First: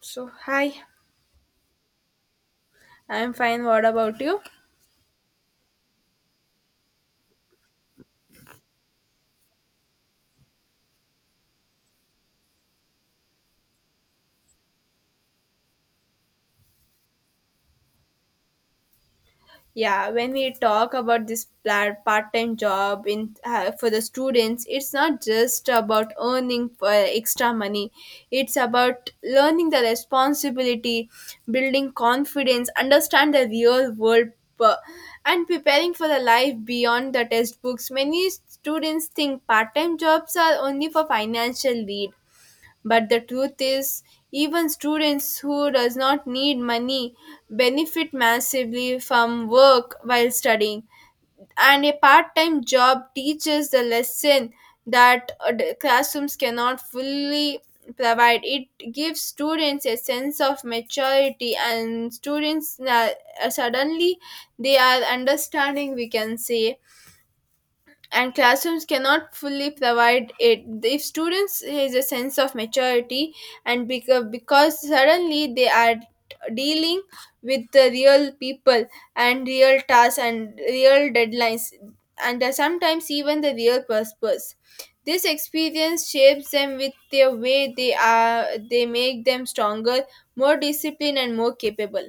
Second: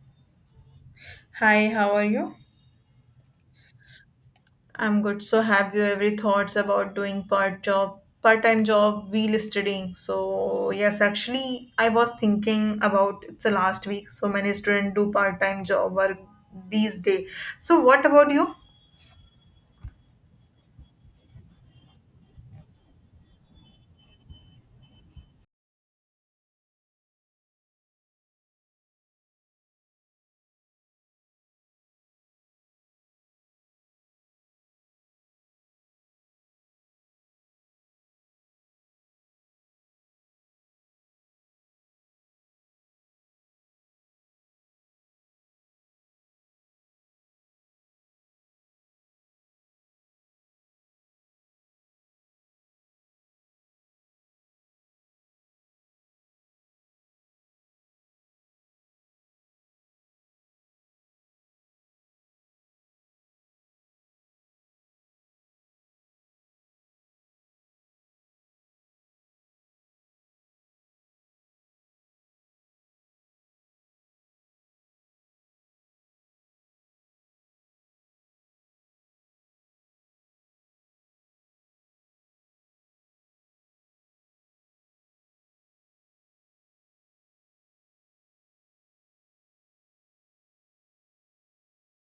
So, hi, Hi, how are you? I'm fine. What about you? I'm good. So, have you ever thoughts about doing part job, part-time job, wheel studying? So, yes, actually, I was thinking about it's the last week. So many students do part-time job work these days. So, what about you? Yeah, when we talk about this part-time job in for the students, it's not just about earning extra money. It's about learning the responsibility, building confidence, understand the real world, uh, and preparing for the life beyond the textbooks. Many students think part-time jobs are only for financial need. But the truth is, even students who does not need money benefit massively from work while studying. And a part-time job teaches the lesson that the classrooms cannot fully provide. It gives students a sense of maturity and suddenly they are understanding, we can say, and classrooms cannot fully provide it if students has a sense of maturity, and because suddenly they are dealing with the real people and real tasks and real deadlines, and sometimes even the real purpose. This experience shapes them with their way they are, they make them stronger, more disciplined and more capable.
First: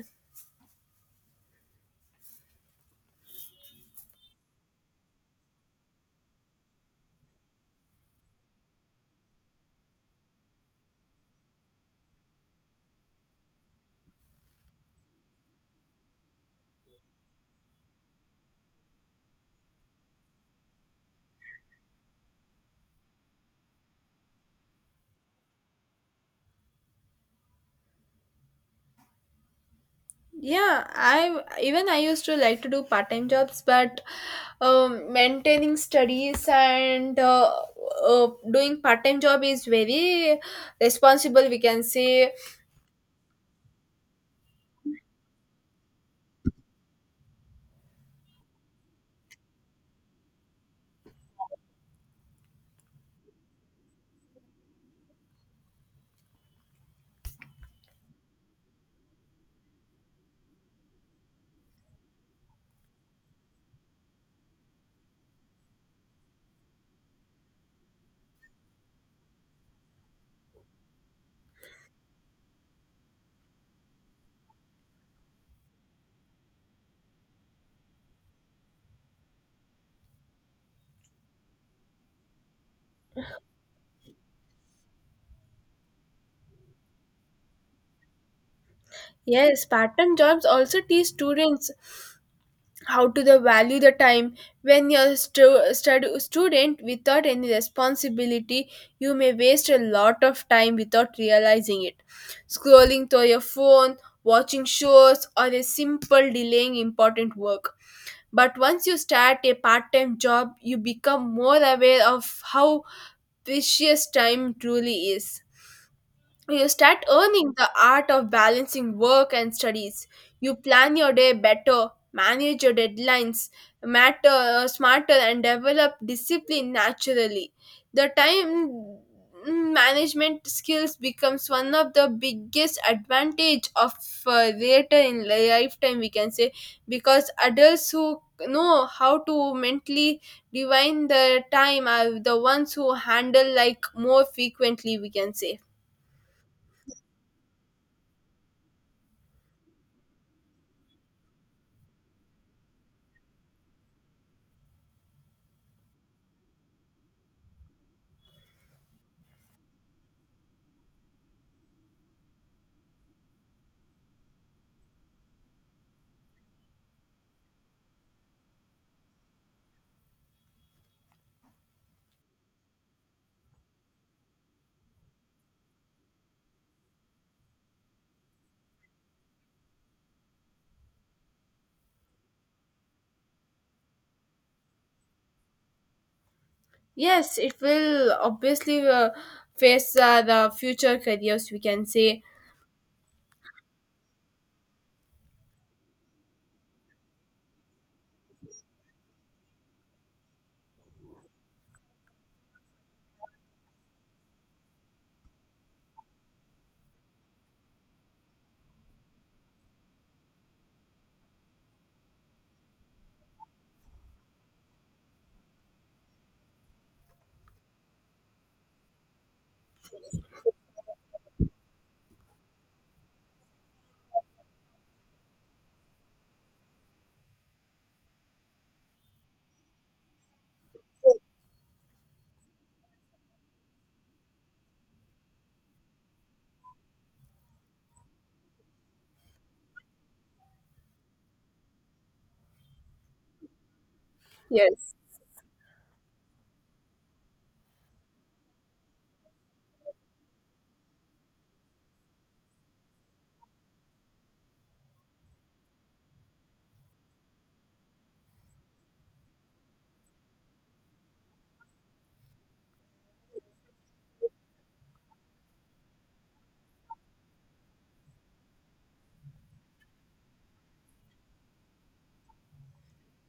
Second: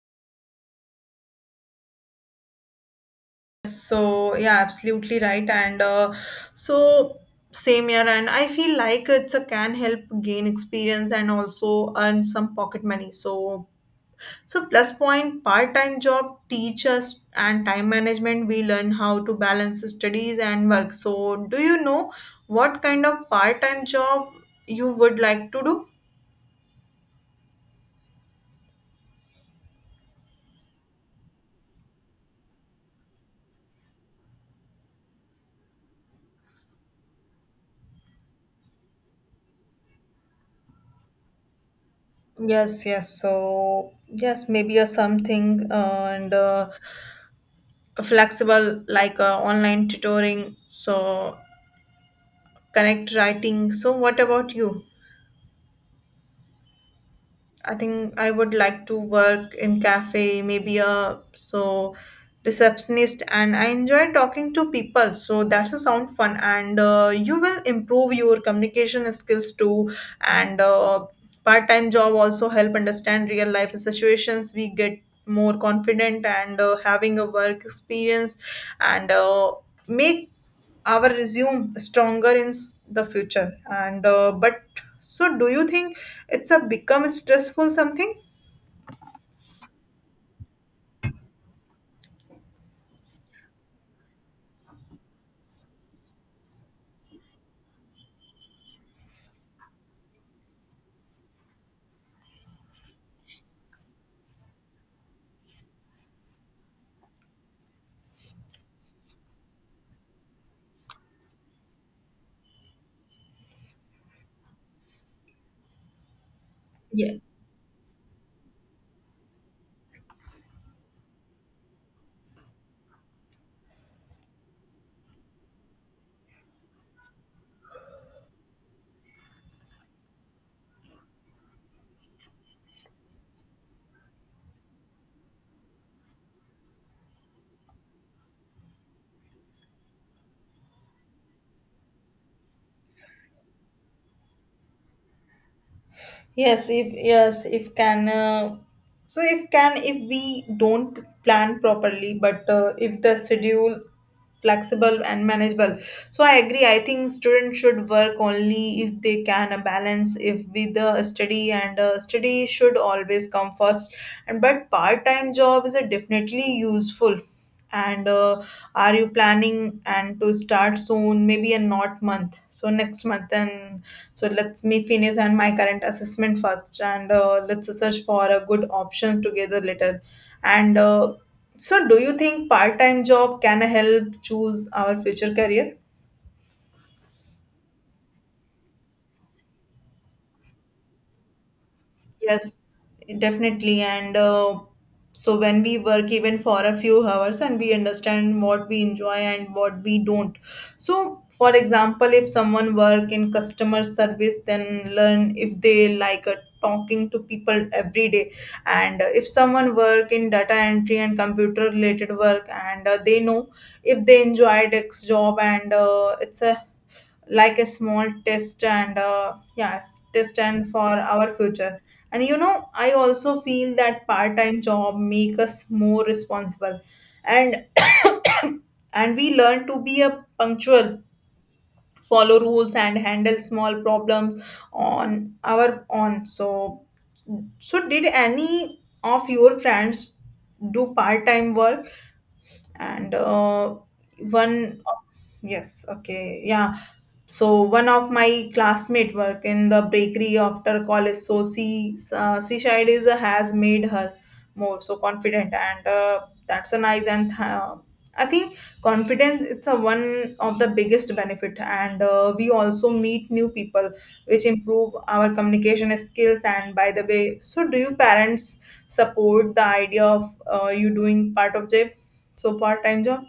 So, yeah, absolutely right. And so same here. And I feel like it's a can help gain experience and also earn some pocket money. So plus point part-time job teachers and time management we learn how to balance studies and work. So do you know what kind of part-time job you would like to do? Yeah, I even I used to like to do part-time jobs, but maintaining studies and doing part-time job is very responsible. We can say Yes. So, yes, maybe a something and a flexible like online tutoring. So, connect writing. So, what about you? I think I would like to work in cafe, maybe a so receptionist, and I enjoy talking to people. So that's a sound fun, and you will improve your communication skills too. And part time job also help understand real life situations. We get more confident and having a work experience, and make our resume stronger in the future and but so do you think it's a become stressful something. yes, part-time jobs also teach students how to the value the time. When you're a student without any responsibility, you may waste a lot of time without realizing it. Scrolling through your phone, watching shows, or a simple delaying important work. But once you start a part time job, you become more aware of how precious time truly is. You start Yes. earning the art of balancing work and studies. You plan your day better, manage your deadlines matter smarter and develop discipline naturally. The time management skills becomes one of the biggest advantage of later in lifetime, we can say, because adults who know how to mentally divine the time are the ones who handle like more frequently, we can say. Yes, if can so if can if we don't plan properly but if the schedule flexible and manageable, so I agree. I think students should work only if they can balance if with the study and study should always come first, and but part-time job is a definitely useful. And are you planning and to start soon maybe in not month so next month. And so let's me finish and my current assessment first and let's search for a good option together later. And So, do you think part-time job can help choose our future career? Yes, it will obviously face the future careers, we can say. Yes, definitely. And when we work even for a few hours and we understand what we enjoy and what we don't. So, for example, if someone work in customer service, then learn if they like talking to people every day. And if someone work in data entry and computer related work and they know if they enjoy X job and it's a like a small test and yes test and for our future. And you know I also feel that part-time job make us more responsible and and we learn to be a punctual, follow rules, and handle small problems on our own. So so did any of your friends do part-time work and one. Yes. Yes, okay, yeah, so one of my classmate work in the bakery after college, so she child is has made her more so confident and that's a nice. And I think confidence it's a one of the biggest benefit and we also meet new people which improve our communication skills. And by the way, so do you parents support the idea of you doing part of job so part time job?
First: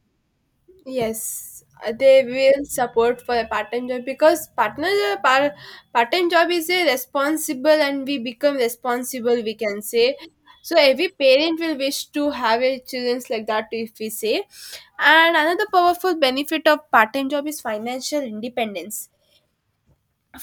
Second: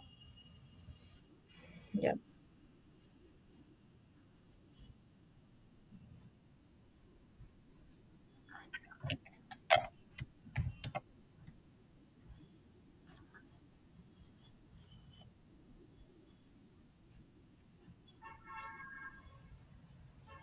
Yes, they Yes. will support for a part-time job because part-time job is a responsible and we become responsible, we can say. So every parent will wish to have a children like that, if we say. And another powerful benefit of part-time job is financial independence.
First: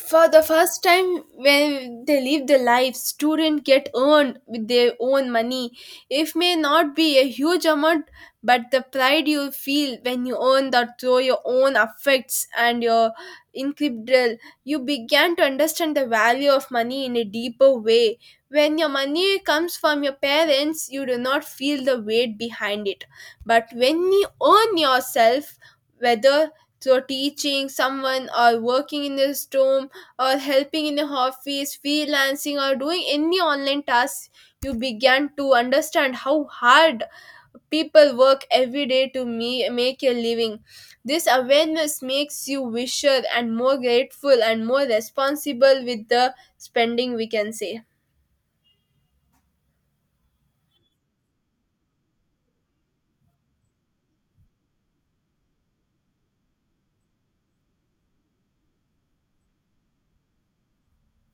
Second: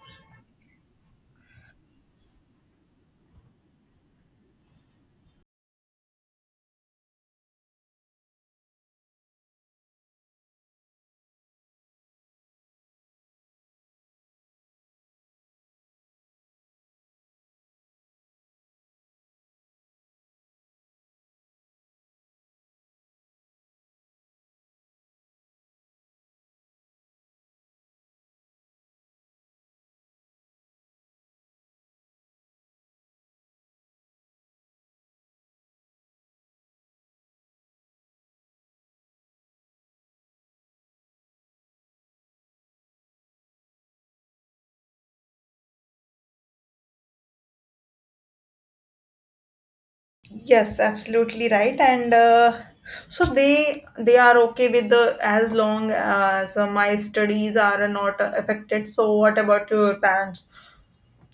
For the first time when they live their life, student get earned with their own money. It may not be a huge amount, but the pride you feel when you earn that through your own effects and your incredible, you began to understand the value of money in a deeper way. When your money comes from your parents, you do not feel the weight behind it, but when you earn yourself, whether through teaching someone or working in the store, or helping in the office, freelancing, or doing any online tasks, you began to understand how hard people work every day to make a living. This awareness makes you wisher and more grateful and more responsible with the spending, we can say. Yes, absolutely right. And so they are okay with the as long as my studies are not affected. So what about your parents?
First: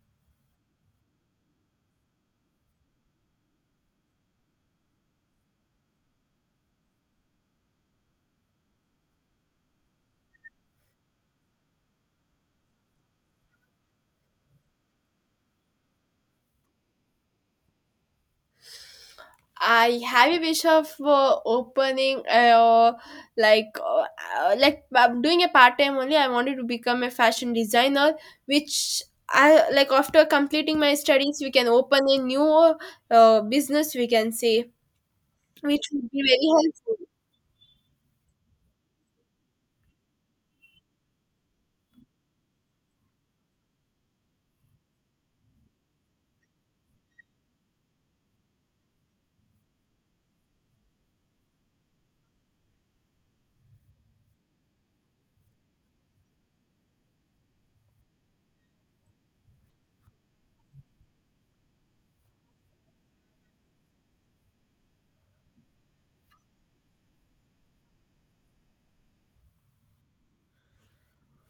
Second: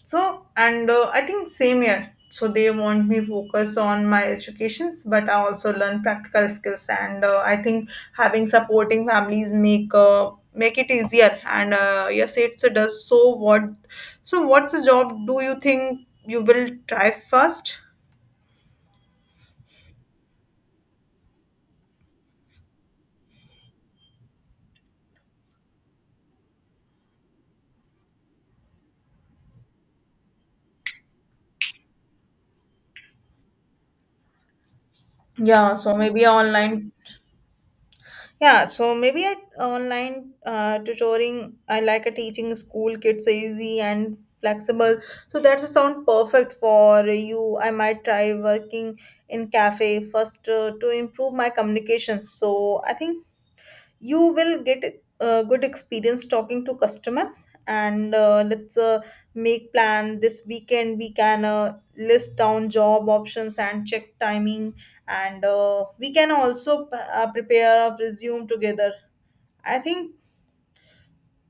So and I think same here. So they want me focus on my educations, but I also learn practical skills. And I think having supporting families make it easier. And yes, it does. So what? So what's the job? Do you think you will try first? I have a wish of opening like uh, like I'm doing a part time only. I wanted to become a fashion designer, which I like. After completing my studies, we can open a new business. We can say Yeah, which so would be maybe very online. helpful. Yeah, so maybe at online tutoring, I like a teaching school kids easy and flexible. So that's a sound perfect for you. I might try working in cafe first to improve my communication. So I think you will get a good experience talking to customers and let's make plan this weekend. We can list down job options and check timing and we can also prepare a resume together. I think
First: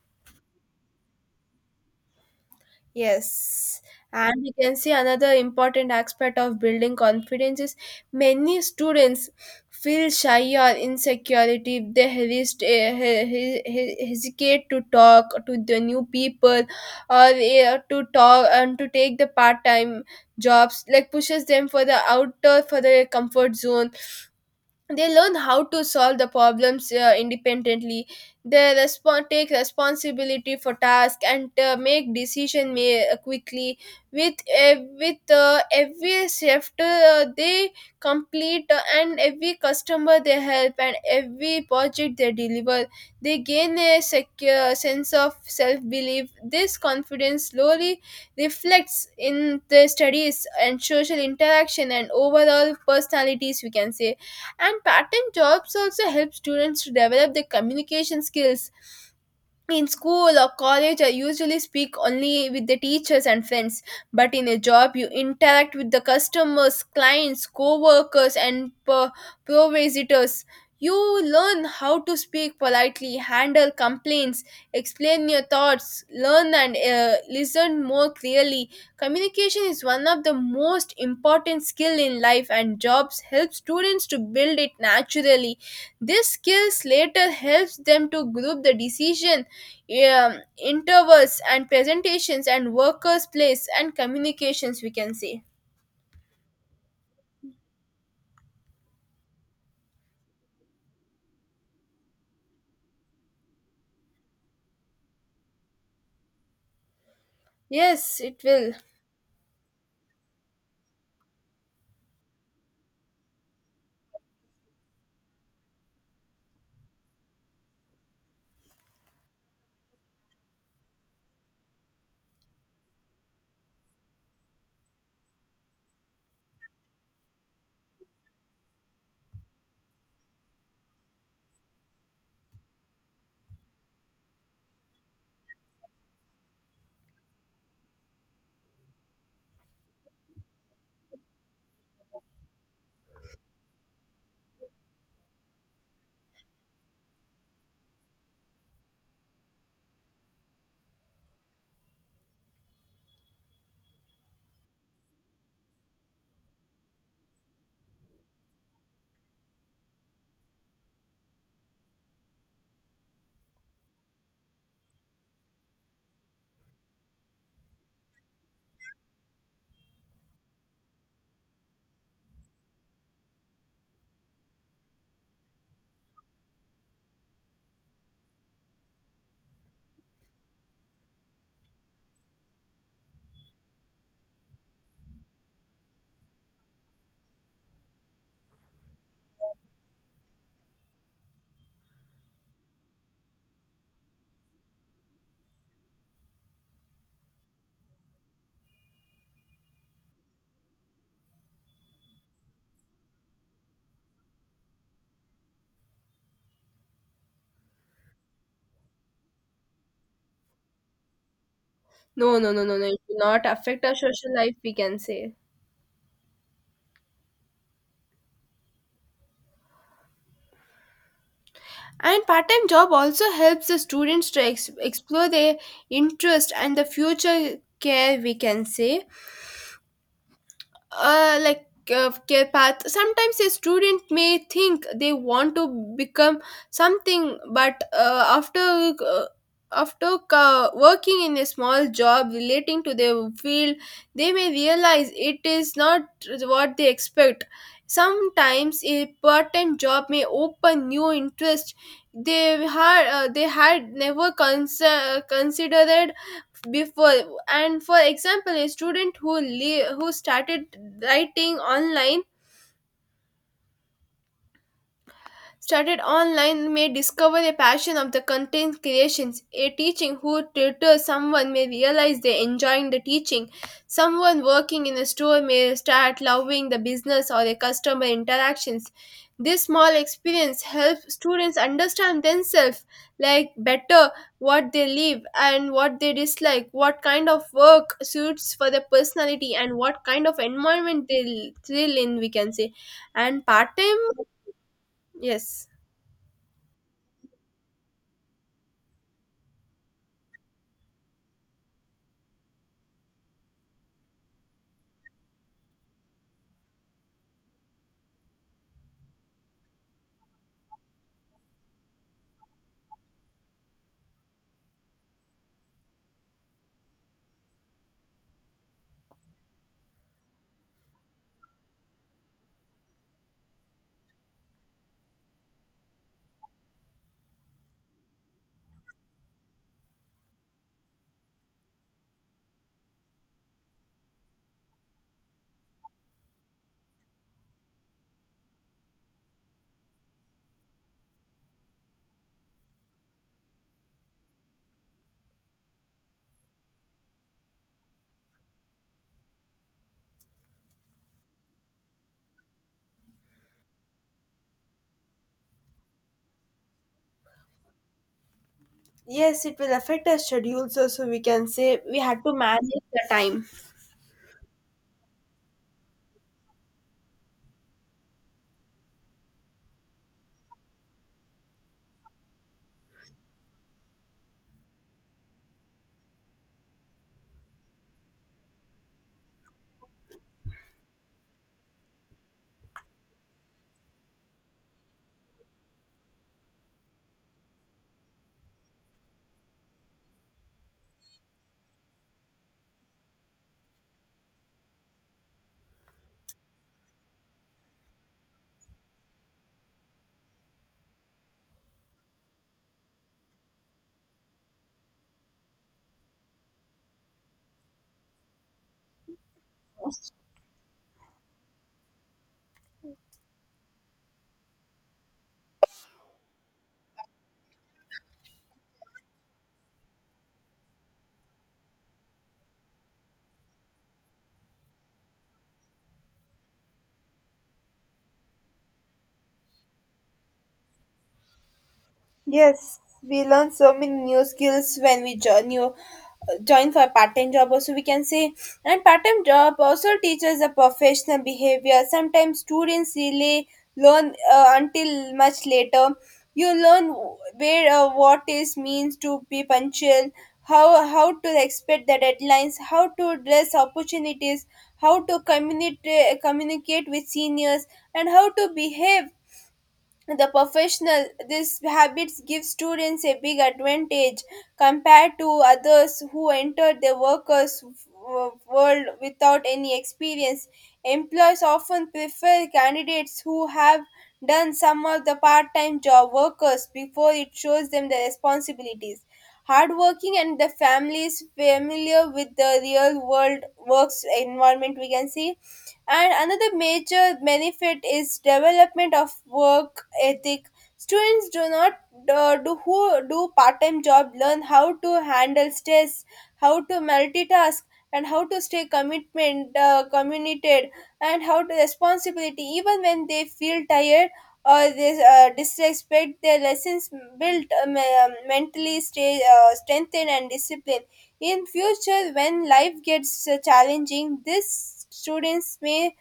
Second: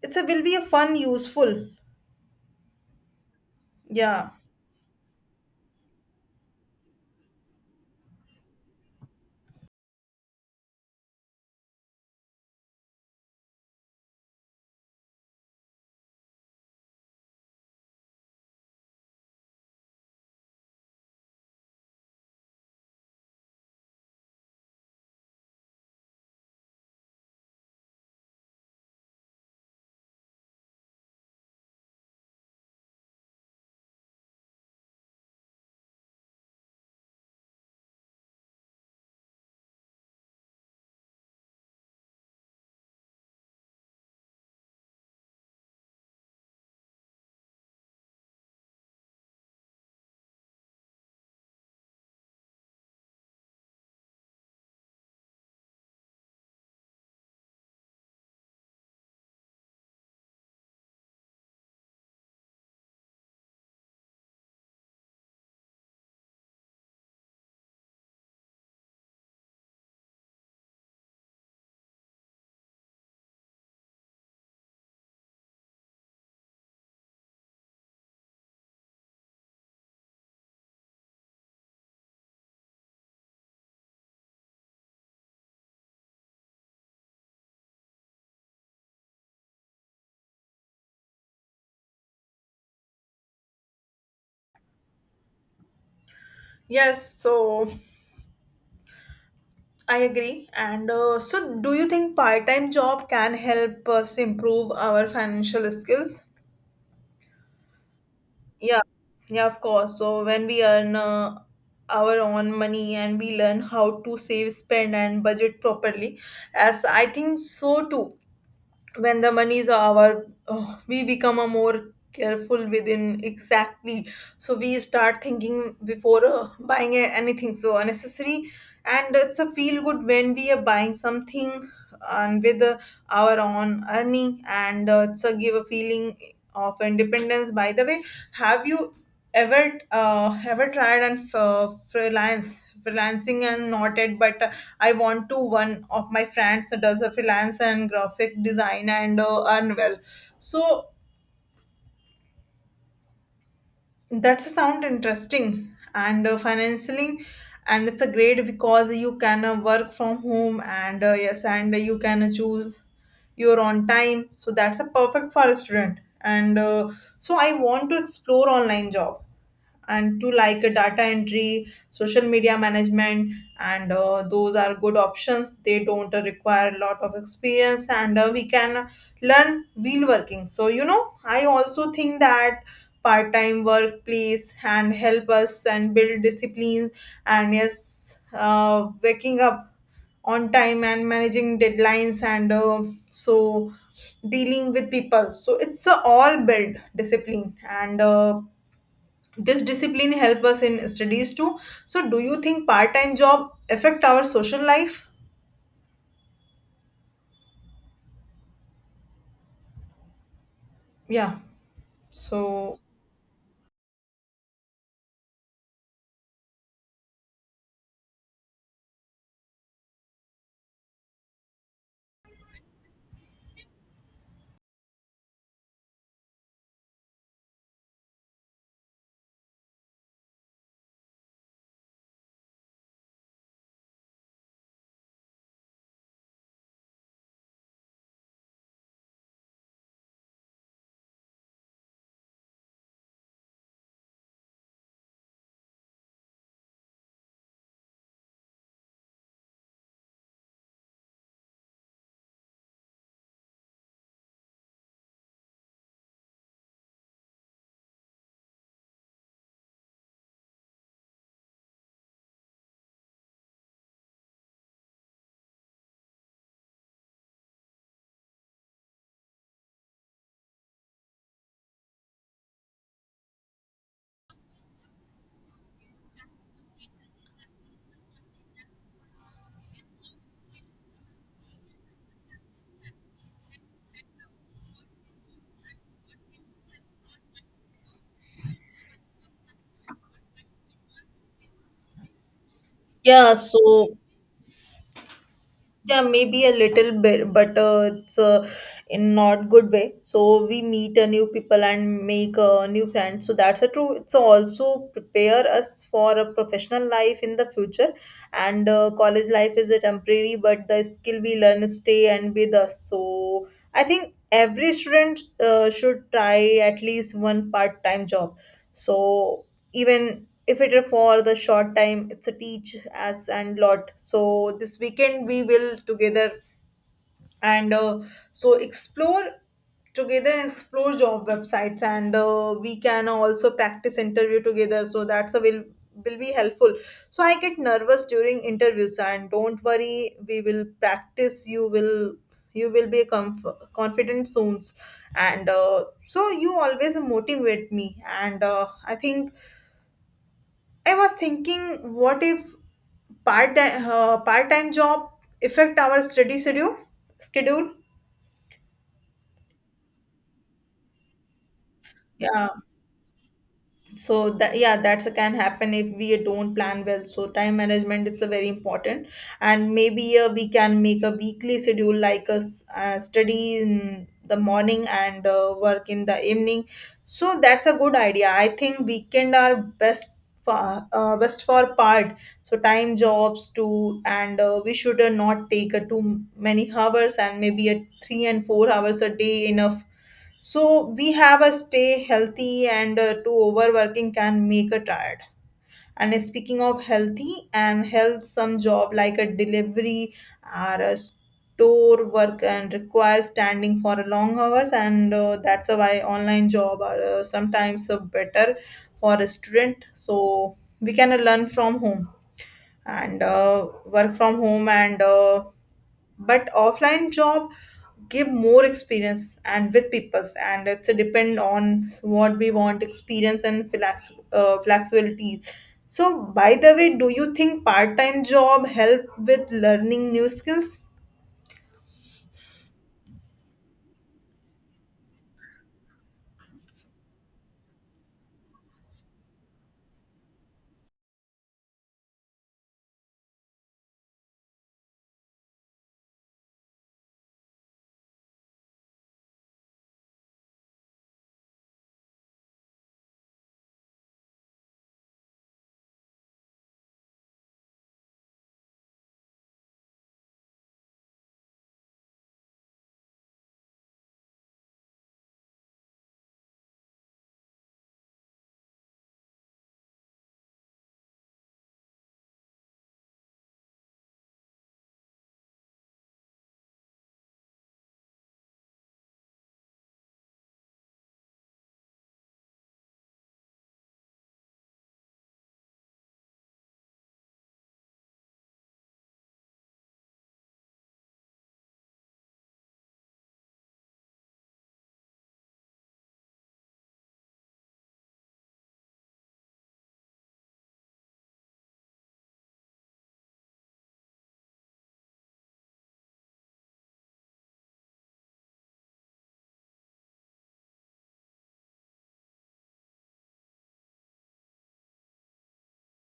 it's a will be a fun useful. Yes, Yeah. and we can see another important aspect of building confidence is many students feel shy or insecurity if they hesitate to talk to the new people, or to talk and to take the part-time jobs like pushes them for the outer for the comfort zone. They learn how to solve the problems independently, they respond take responsibility for task and make decision quickly. With every shift they complete and every customer they help and every project they deliver, they gain a secure sense of self belief. This confidence slowly reflects in their studies and social interaction and overall personalities, we can say. And part-time jobs also help students to develop their communication skills. In school or college I usually speak only with the teachers and friends, but in a job you interact with the customers, clients, co-workers and provisitors. You learn how to speak politely, handle complaints, explain your thoughts, learn and listen more clearly. Communication is one of the most important skill in life, and jobs help students to build it naturally. These skills later helps them to group the decision, intervals and presentations and workers place and communications, we can say. Yes, so I agree. And so do you think part-time job can help us improve our financial skills? Yes, it will. Yeah, yeah, of course. So when we earn our own money and we learn how to save, spend, and budget properly, as I think so too. When the money is our, we become a more careful within exactly. So we start thinking before buying anything so unnecessary, and it's a feel good when we are buying something and with our own earning and it's a give a feeling of independence. By the way, have you ever tried and freelance freelancing and not it but I want to. One of my friends does a freelance and graphic design and earn well. So that's sound interesting and financially. And it's a great because you can work from home and yes and you can choose you're on time. So that's a perfect for a student. And so I want to explore online job and to like a data entry, social media management, and those are good options. They don't require a lot of experience and we can learn wheel working. So you know I also think that part-time workplace and help us and build disciplines. And yes waking up on time and managing deadlines and so dealing with people, so it's a all build discipline. And this discipline help us in studies too. So do you think part-time job affect our social life? Yeah, No, no, no, no, so. no, it will not affect our social life, we can say. And part-time job also helps the students to explore their interest and the future care, we can say. uh, like Care path, sometimes a student may think they want to become something, but after after working in a small job relating to their field, they may realize it is not what they expect. Sometimes a part-time job may open new interest they had never considered before. And for example, a student who who started writing online, started online, may discover a passion of the content creations. A teaching who tutors someone may realize they enjoying the teaching. Someone working in a store may start loving the business or the customer interactions. This small experience helps students understand themselves like better, what they live and what they dislike, what kind of work suits for their personality and what kind of environment they thrill in, we can say. Yeah, And part so. time yes. Yeah, maybe a little bit, but it's in not good way. So we meet a new people and make a new friends. So that's a true. It's also prepare us for a professional life in the future. And college life is a temporary, but the skill we learn stay and with us. So I think every student should try at least one part time job. So even if it is for the short time it's a teach us and lot. So this weekend we will together and so explore together and explore job websites and we can also practice interview together. So that's a will be helpful. So I get nervous during interviews. And don't worry, we will practice. You will be confident soon. And so you always motivate me. And I think I was thinking, what if part-time job affect our study schedule? Yes, it will affect our schedules. So, so we can say we had to yeah manage the time. yeah, that's a can happen if we don't plan well. So time management is a very important. And maybe we can make a weekly schedule like a study in the morning and work in the evening. So that's a good idea. I think weekend are best for part so time jobs too. And we should not take too many hours and maybe a 3 and 4 hours a day enough. So we have a stay healthy and to overworking can make a tired. And speaking of healthy and health, some job like a delivery or a store work and requires standing for a long hours, and that's why online job are sometimes better for a student. So we can learn from home and work from home and. But offline job give more experience and with peoples and it's a depend on what we want experience and flexibility. So by the way, do you think part-time job help with learning new skills? Yes, we learn so many new skills when we join for a part-time job also, we can say. And part-time job also teaches the professional behavior, sometimes students really learn until much later. You learn where what is means to be punctual, how to expect the deadlines, how to address opportunities, how to communicate with seniors, and how to behave the professional. This habits give students a big advantage compared to others who enter the workers world without any experience. Employers often prefer candidates who have done some of the part-time job workers before, it shows them the responsibilities, hardworking and the families familiar with the real world works environment, we can see. And another major benefit is development of work ethic. Students do not do who do part-time job learn how to handle stress, how to multitask, and how to stay commitment committed, and how to responsibility even when they feel tired or they disrespect their lessons. Built mentally stay strengthened and disciplined. In future when life gets challenging, these students may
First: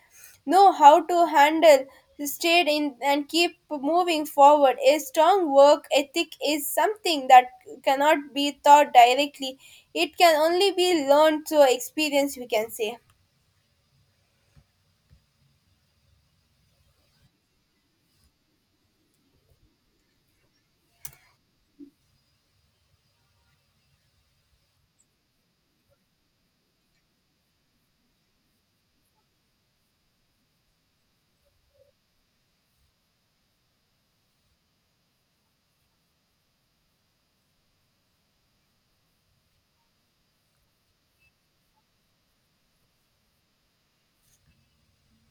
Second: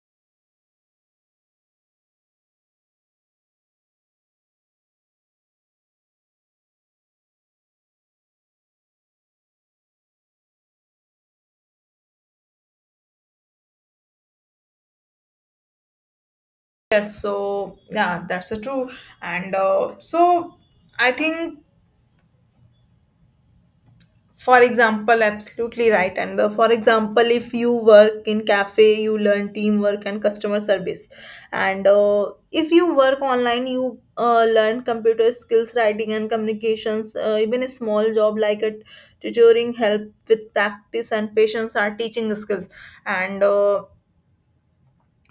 know how to handle, stayed in and keep moving forward. A strong work ethic is something that cannot be taught directly, it can only be learned through experience, we can say. Yes, so yeah that's a true. And so I think for example absolutely right. And for example if you work in cafe you learn teamwork and customer service. And if you work online you learn computer skills, writing, and communications. Even a small job like a tutoring help with practice and patience are teaching skills. And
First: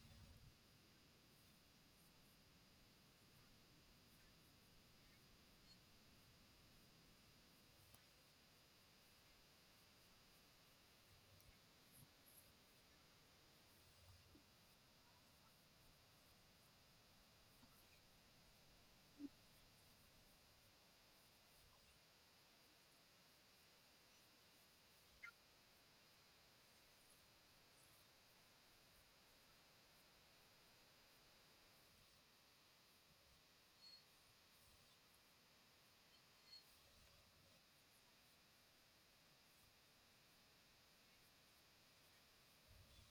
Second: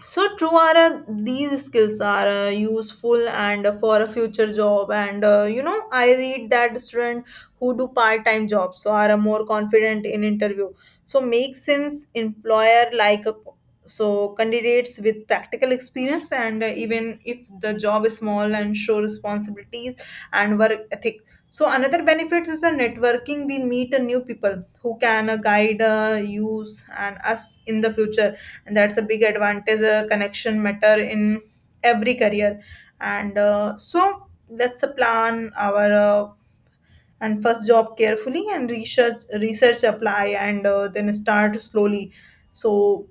so true are these skills are useful and for a future job. And you know I read that student who do part-time jobs so are more confident in interview. So makes sense employer like a, so candidates with practical experience. And even if the job is small and show responsibilities and work ethic. So another benefits is a networking. We meet new people who can guide use and us in the future. And that's a big advantage. Connection matter in every career. And so let's plan our and first job carefully and research, apply and then start slowly. So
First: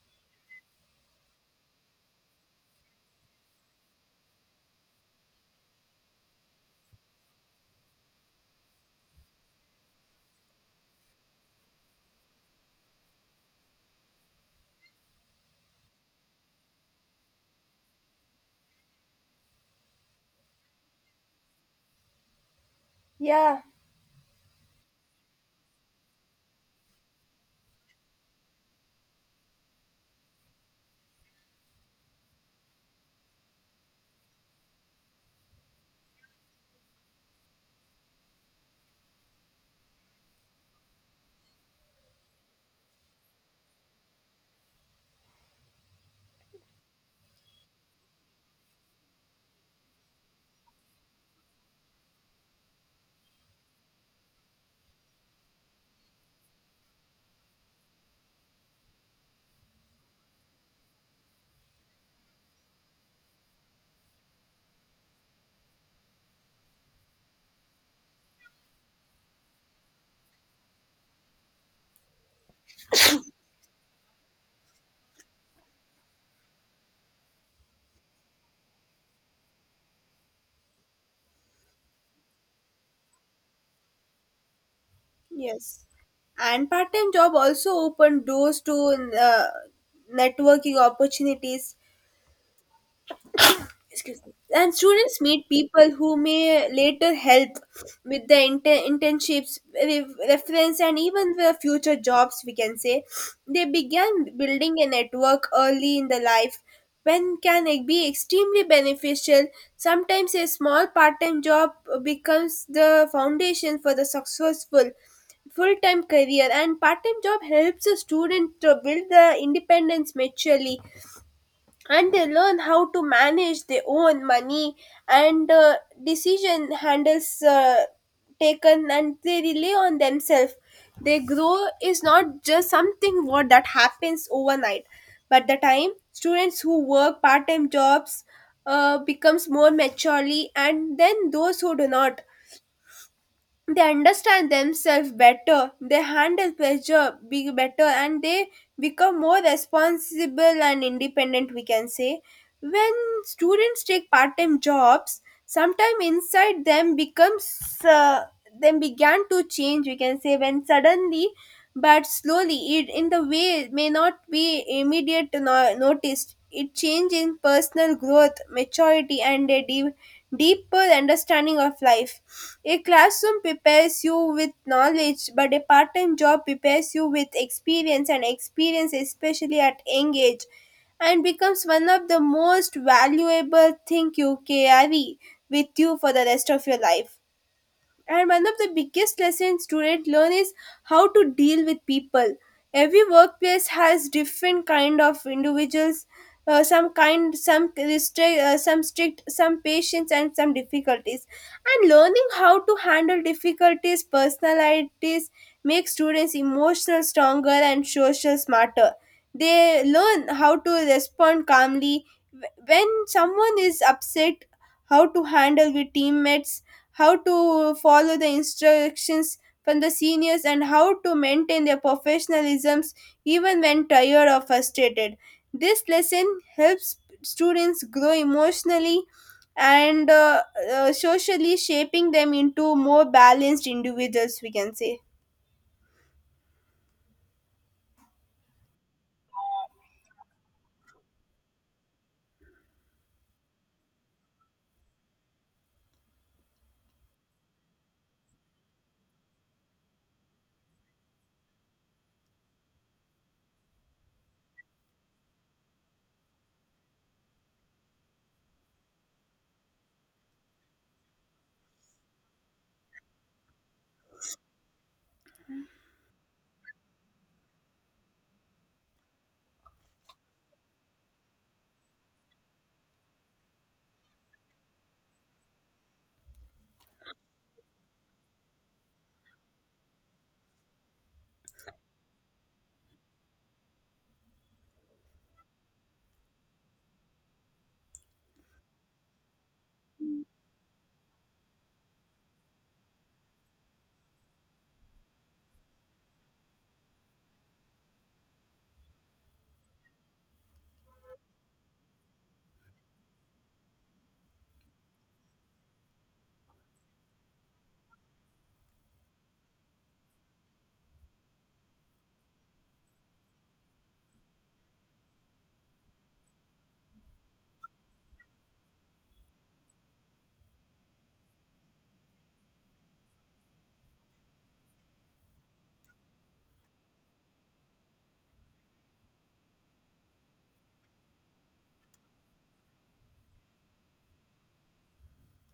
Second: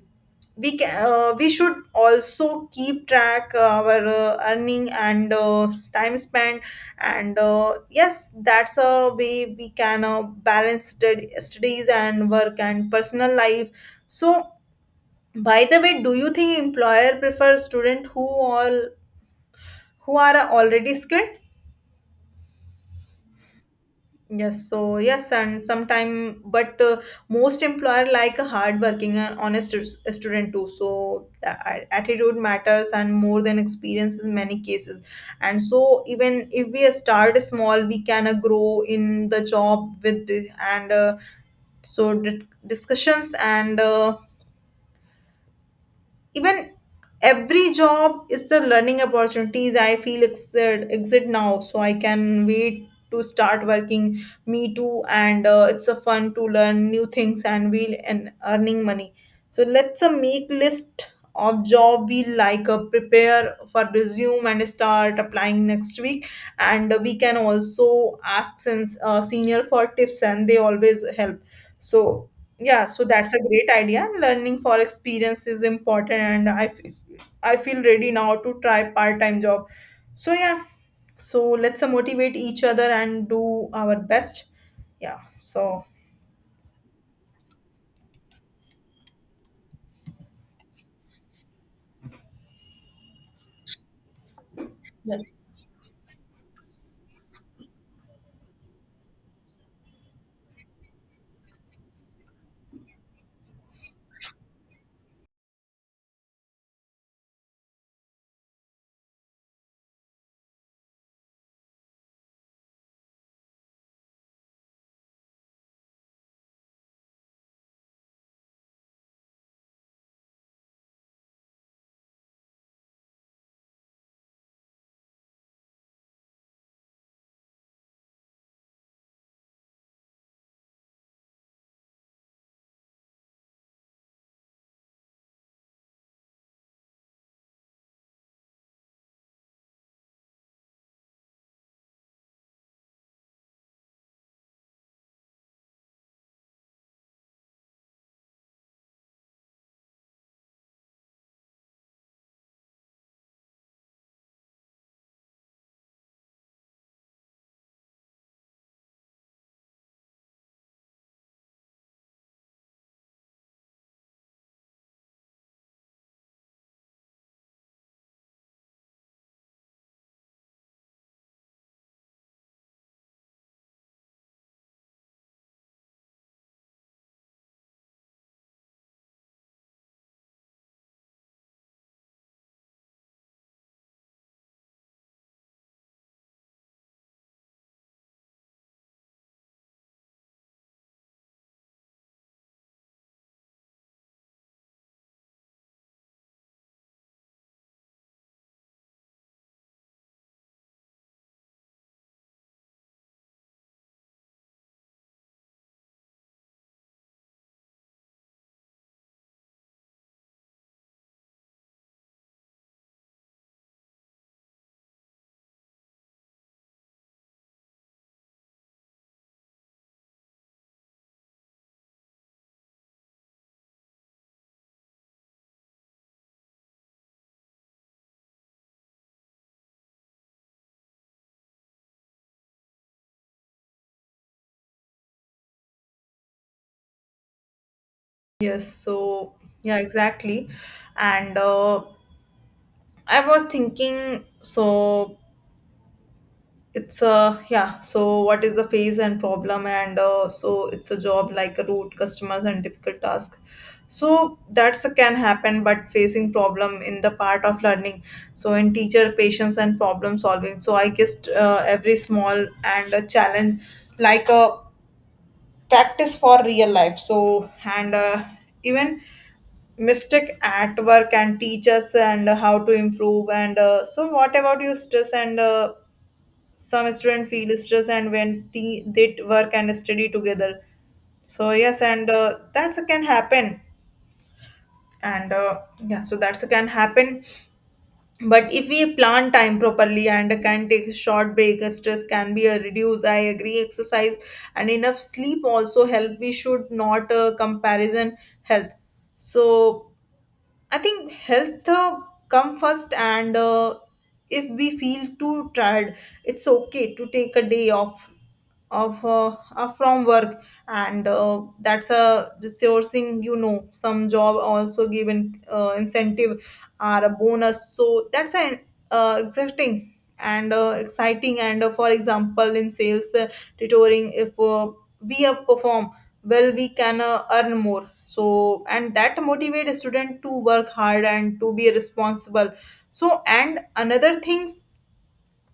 we can we should also keep track our earning and time spent and yes that's a way we can balance studies and work and personal life. So by the way, do you think employer prefer student who all who are already skilled? Yeah, Yes, so yes, and sometime, but most employer like a hardworking and honest student too. So the attitude matters and more than experience in many cases. And so even if we start small, we can grow in the job with and so discussions and even every job is the learning opportunities. I feel exit now, so I can wait to start working. Me too, and it's a fun to learn new things and we'll and earning money. So let's make list of job we like, prepare for resume and start applying next week. And we can also ask since senior for tips and they always help. So yeah, so that's a great idea. Learning for experience is important, and I feel ready now to try part-time job. So yeah, so let's motivate each other and do our best. Yeah. So yes, and part-time job also open doors to uh, networking opportunities. Excuse me. And students yes. meet people who may later help with their internships, reference, and even their future jobs, we can say. They began building a network early in the life, when can it be extremely beneficial. Sometimes a small part-time job becomes the foundation for the successful full-time career. And part-time job helps a student to build their independence maturely, and they learn how to manage their own money and decision handles taken, and they rely on themselves. Their grow is not just something what that happens overnight, but the time students who work part-time jobs becomes more maturely and then those who do not. They understand themselves better, they handle pressure be better, and they become more responsible and independent, we can say. When students take part-time jobs, sometime inside them becomes uh, them began to change, we can say, when suddenly but slowly it in the way it may not be immediate noticed it change in personal growth, maturity and a development, deeper understanding of life. A classroom prepares you with knowledge, but a part time job prepares you with experience, and experience, especially at young age, and becomes one of the most valuable thing you carry with you for the rest of your life. And one of the biggest lessons students learn is how to deal with people. Every workplace has different kind of individuals. Some kind, some restrict, some strict, some patience, and some difficulties. And learning how to handle difficulties, personalities, make students emotional stronger and social smarter. They learn how to respond calmly when someone is upset, how to handle with teammates, how to follow the instructions from the seniors, and how to maintain their professionalisms even when tired or frustrated. This lesson helps students grow emotionally and socially, shaping them into more balanced individuals, we can say. Yes. So yeah, exactly. And I was thinking. So it's yeah, so what is the phase and problem, and so it's a job like a route customers and difficult task, so that's a can happen but facing problem in the part of learning. So in teacher patience and problem solving, so I guess every small and a challenge like a practice for real life. So and even mistake at work and teach us and how to improve. And so what about you stress and some students feel stress and when they work and study together. So yes, and that's can happen. And yeah, so that's can happen, but if we plan time properly and can take short break, stress can be reduced. I agree, exercise and enough sleep also help. We should not comparison health. So I think health come first. And if we feel too tired, it's okay to take a day off of from work. And that's a resourcing, you know, some job also given incentive or a bonus. So that's an uh, exciting exciting and for example in sales the tutoring. If we perform well, we can earn more. So and that motivate a student to work hard and to be responsible. So and another things,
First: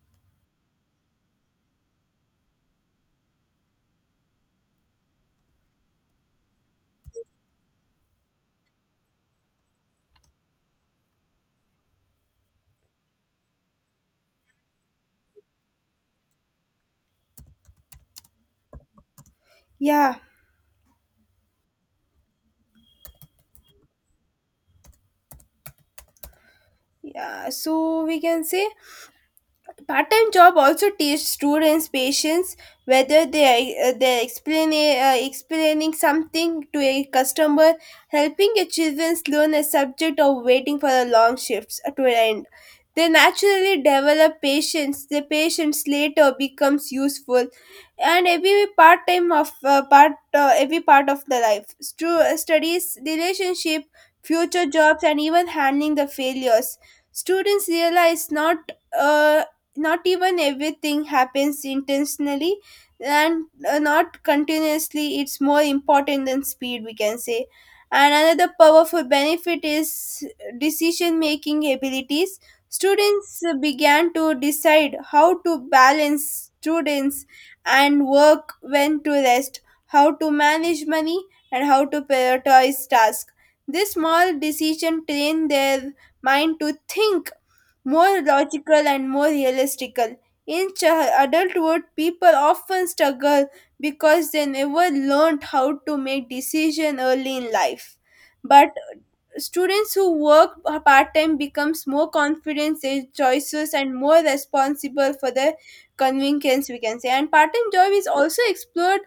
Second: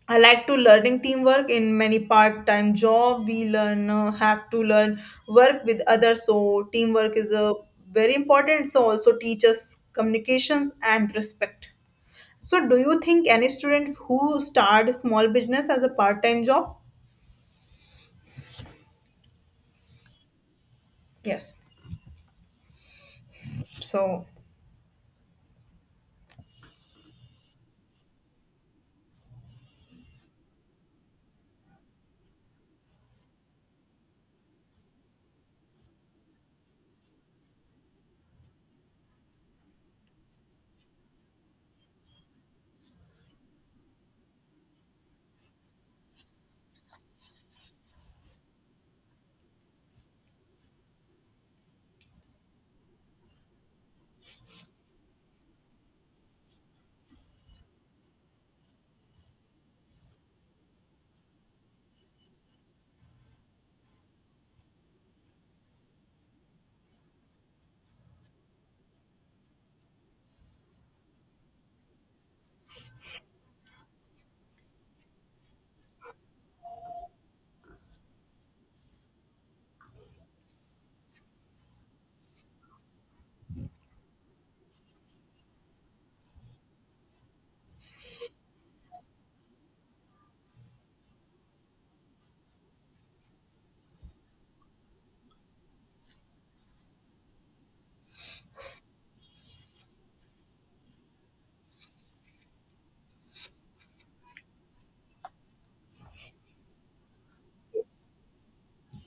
I like to learning teamwork in many part-time job. We learn have to learn work with others. So teamwork is a very important. So also teaches communications and respect. So do you think any student who start a small business as a part-time job? Yeah, Yes. So yeah, so we can say part-time job also teach students patience, whether they explaining something to a customer, helping a children learn a subject, or waiting for the long shifts to end. They naturally develop patience. The patience later becomes useful, and every part time of part every part of the life. Studies, relationship, future jobs, and even handling the failures. Students realize not uh, not even everything happens intentionally and not continuously, it's more important than speed, we can say. And another powerful benefit is decision making abilities. Students began to decide how to balance students and work, when to rest, how to manage money, and how to prioritize tasks. This small decision trained their mind to think more logical and more realistical. In adulthood, people often struggle because they never learned how to make decisions early in life. But students who work part time becomes more confident in choices and more responsible for their convenience, we can say. And part time job is also explored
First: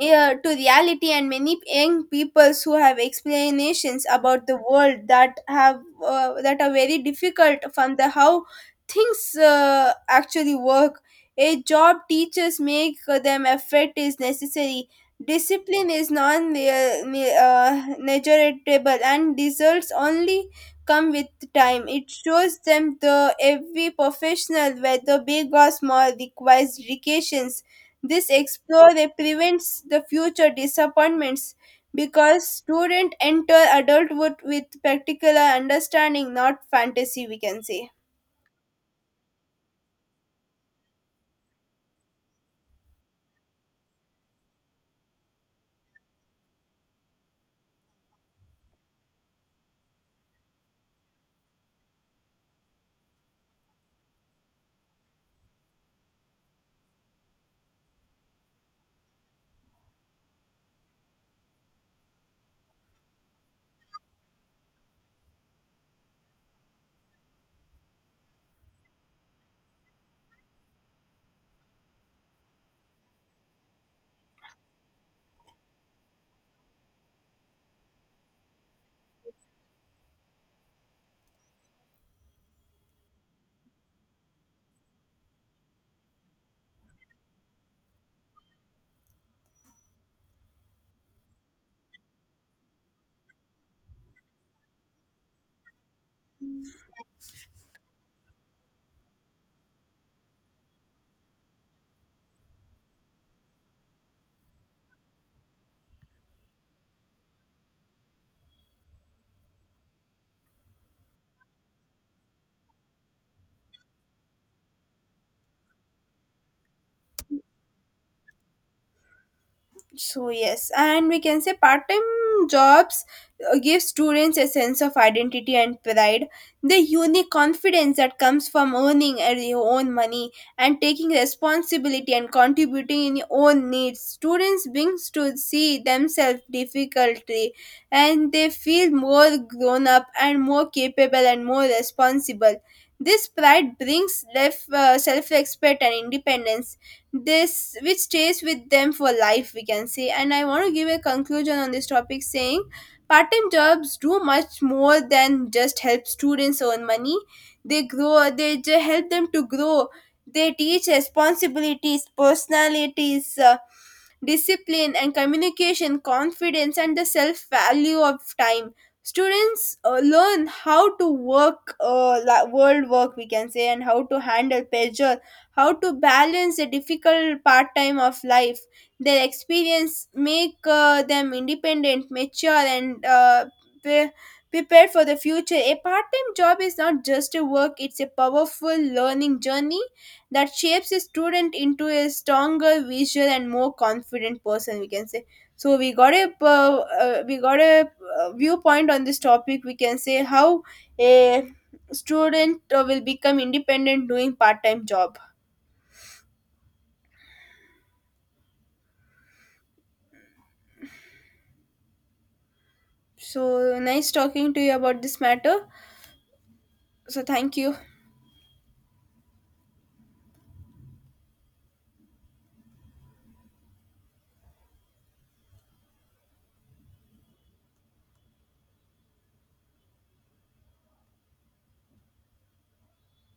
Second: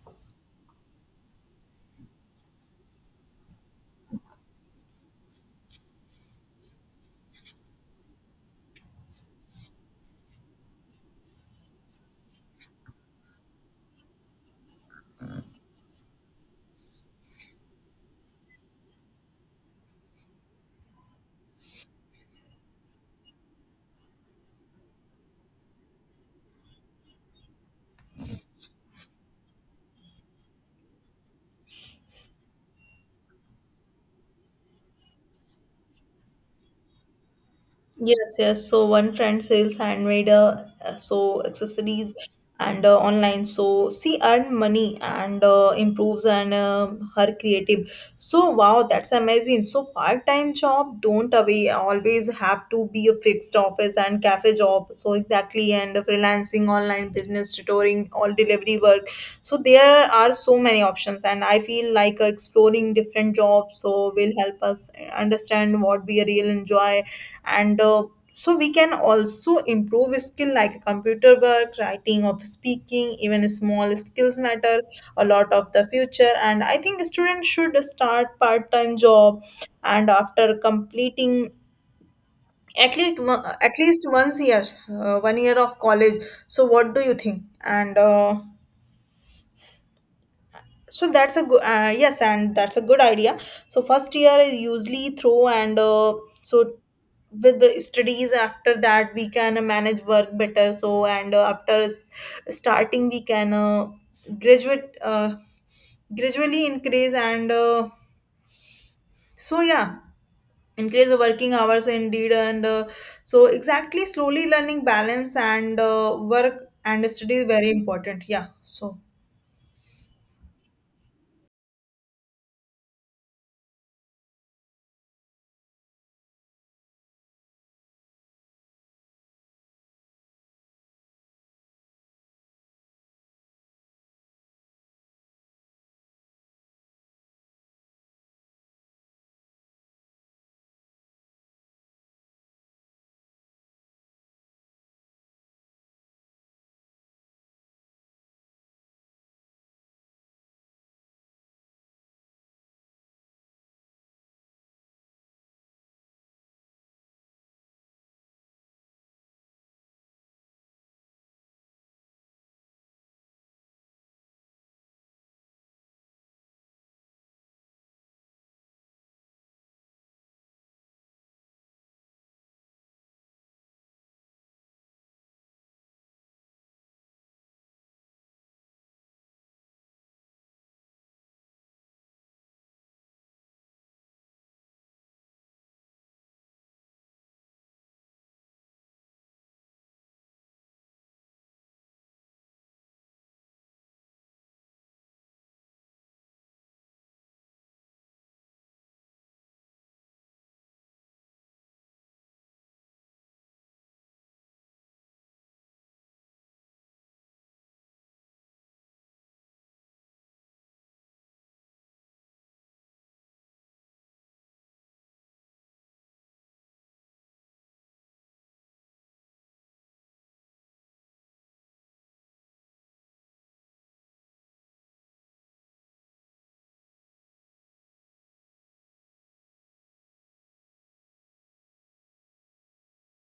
to reality, and many young peoples who have explanations about the world that have that are very difficult from the how things actually work. A job teachers make them effort is necessary, discipline is non negligible and results only come with time. It shows them the every professional, whether big or small, requires dedications. This explore they prevents the future disappointments, because students enter adulthood with particular understanding, not fantasy, we can say. yes, yes. So one friend sells handmade, so accessories and online. So she earn money and improves and her creative. So wow, that's amazing. So part-time job don't away always have to be a fixed office and cafe job. So exactly and freelancing, online business, tutoring, all delivery work. So there are so many options, and I feel like exploring different jobs so will help us understand what we really enjoy. And so we can also improve skill like computer work writing of speaking even small skills matter a lot of the future. And I think students should start part-time job and after completing at least once year, one year of college. So what do you think? And so that's a good yes, and that's a good idea. So first year is usually through. And so with the studies after that we can manage work better. So and after starting we can graduate gradually increase. And so yeah, increase the working hours indeed. And so exactly slowly learning balance and work and study is very important. Yeah, so So yes, and we can say part-time jobs give students a sense of identity and pride. The unique confidence that comes from earning your own money and taking responsibility and contributing in your own needs. Students brings to see themselves difficulty, and they feel more grown up and more capable and more responsible. This pride brings self-respect and independence, this which stays with them for life, we can say. And I want to give a conclusion on this topic saying part-time jobs do much more than just help students earn money. They grow, they help them to grow, they teach responsibilities, personalities, discipline and communication, confidence, and the self value of time. Students learn how to work, world work, we can say, and how to handle pressure, how to balance the difficult part time of life. Their experience make them independent, mature, and pre- prepared for the future. A part time job is not just a work, it's a powerful learning journey that shapes a student into a stronger visual and more confident person, we can say. So we got a viewpoint on this topic, we can say, how a student will become independent doing part-time job. So nice talking to you about this matter. So thank you.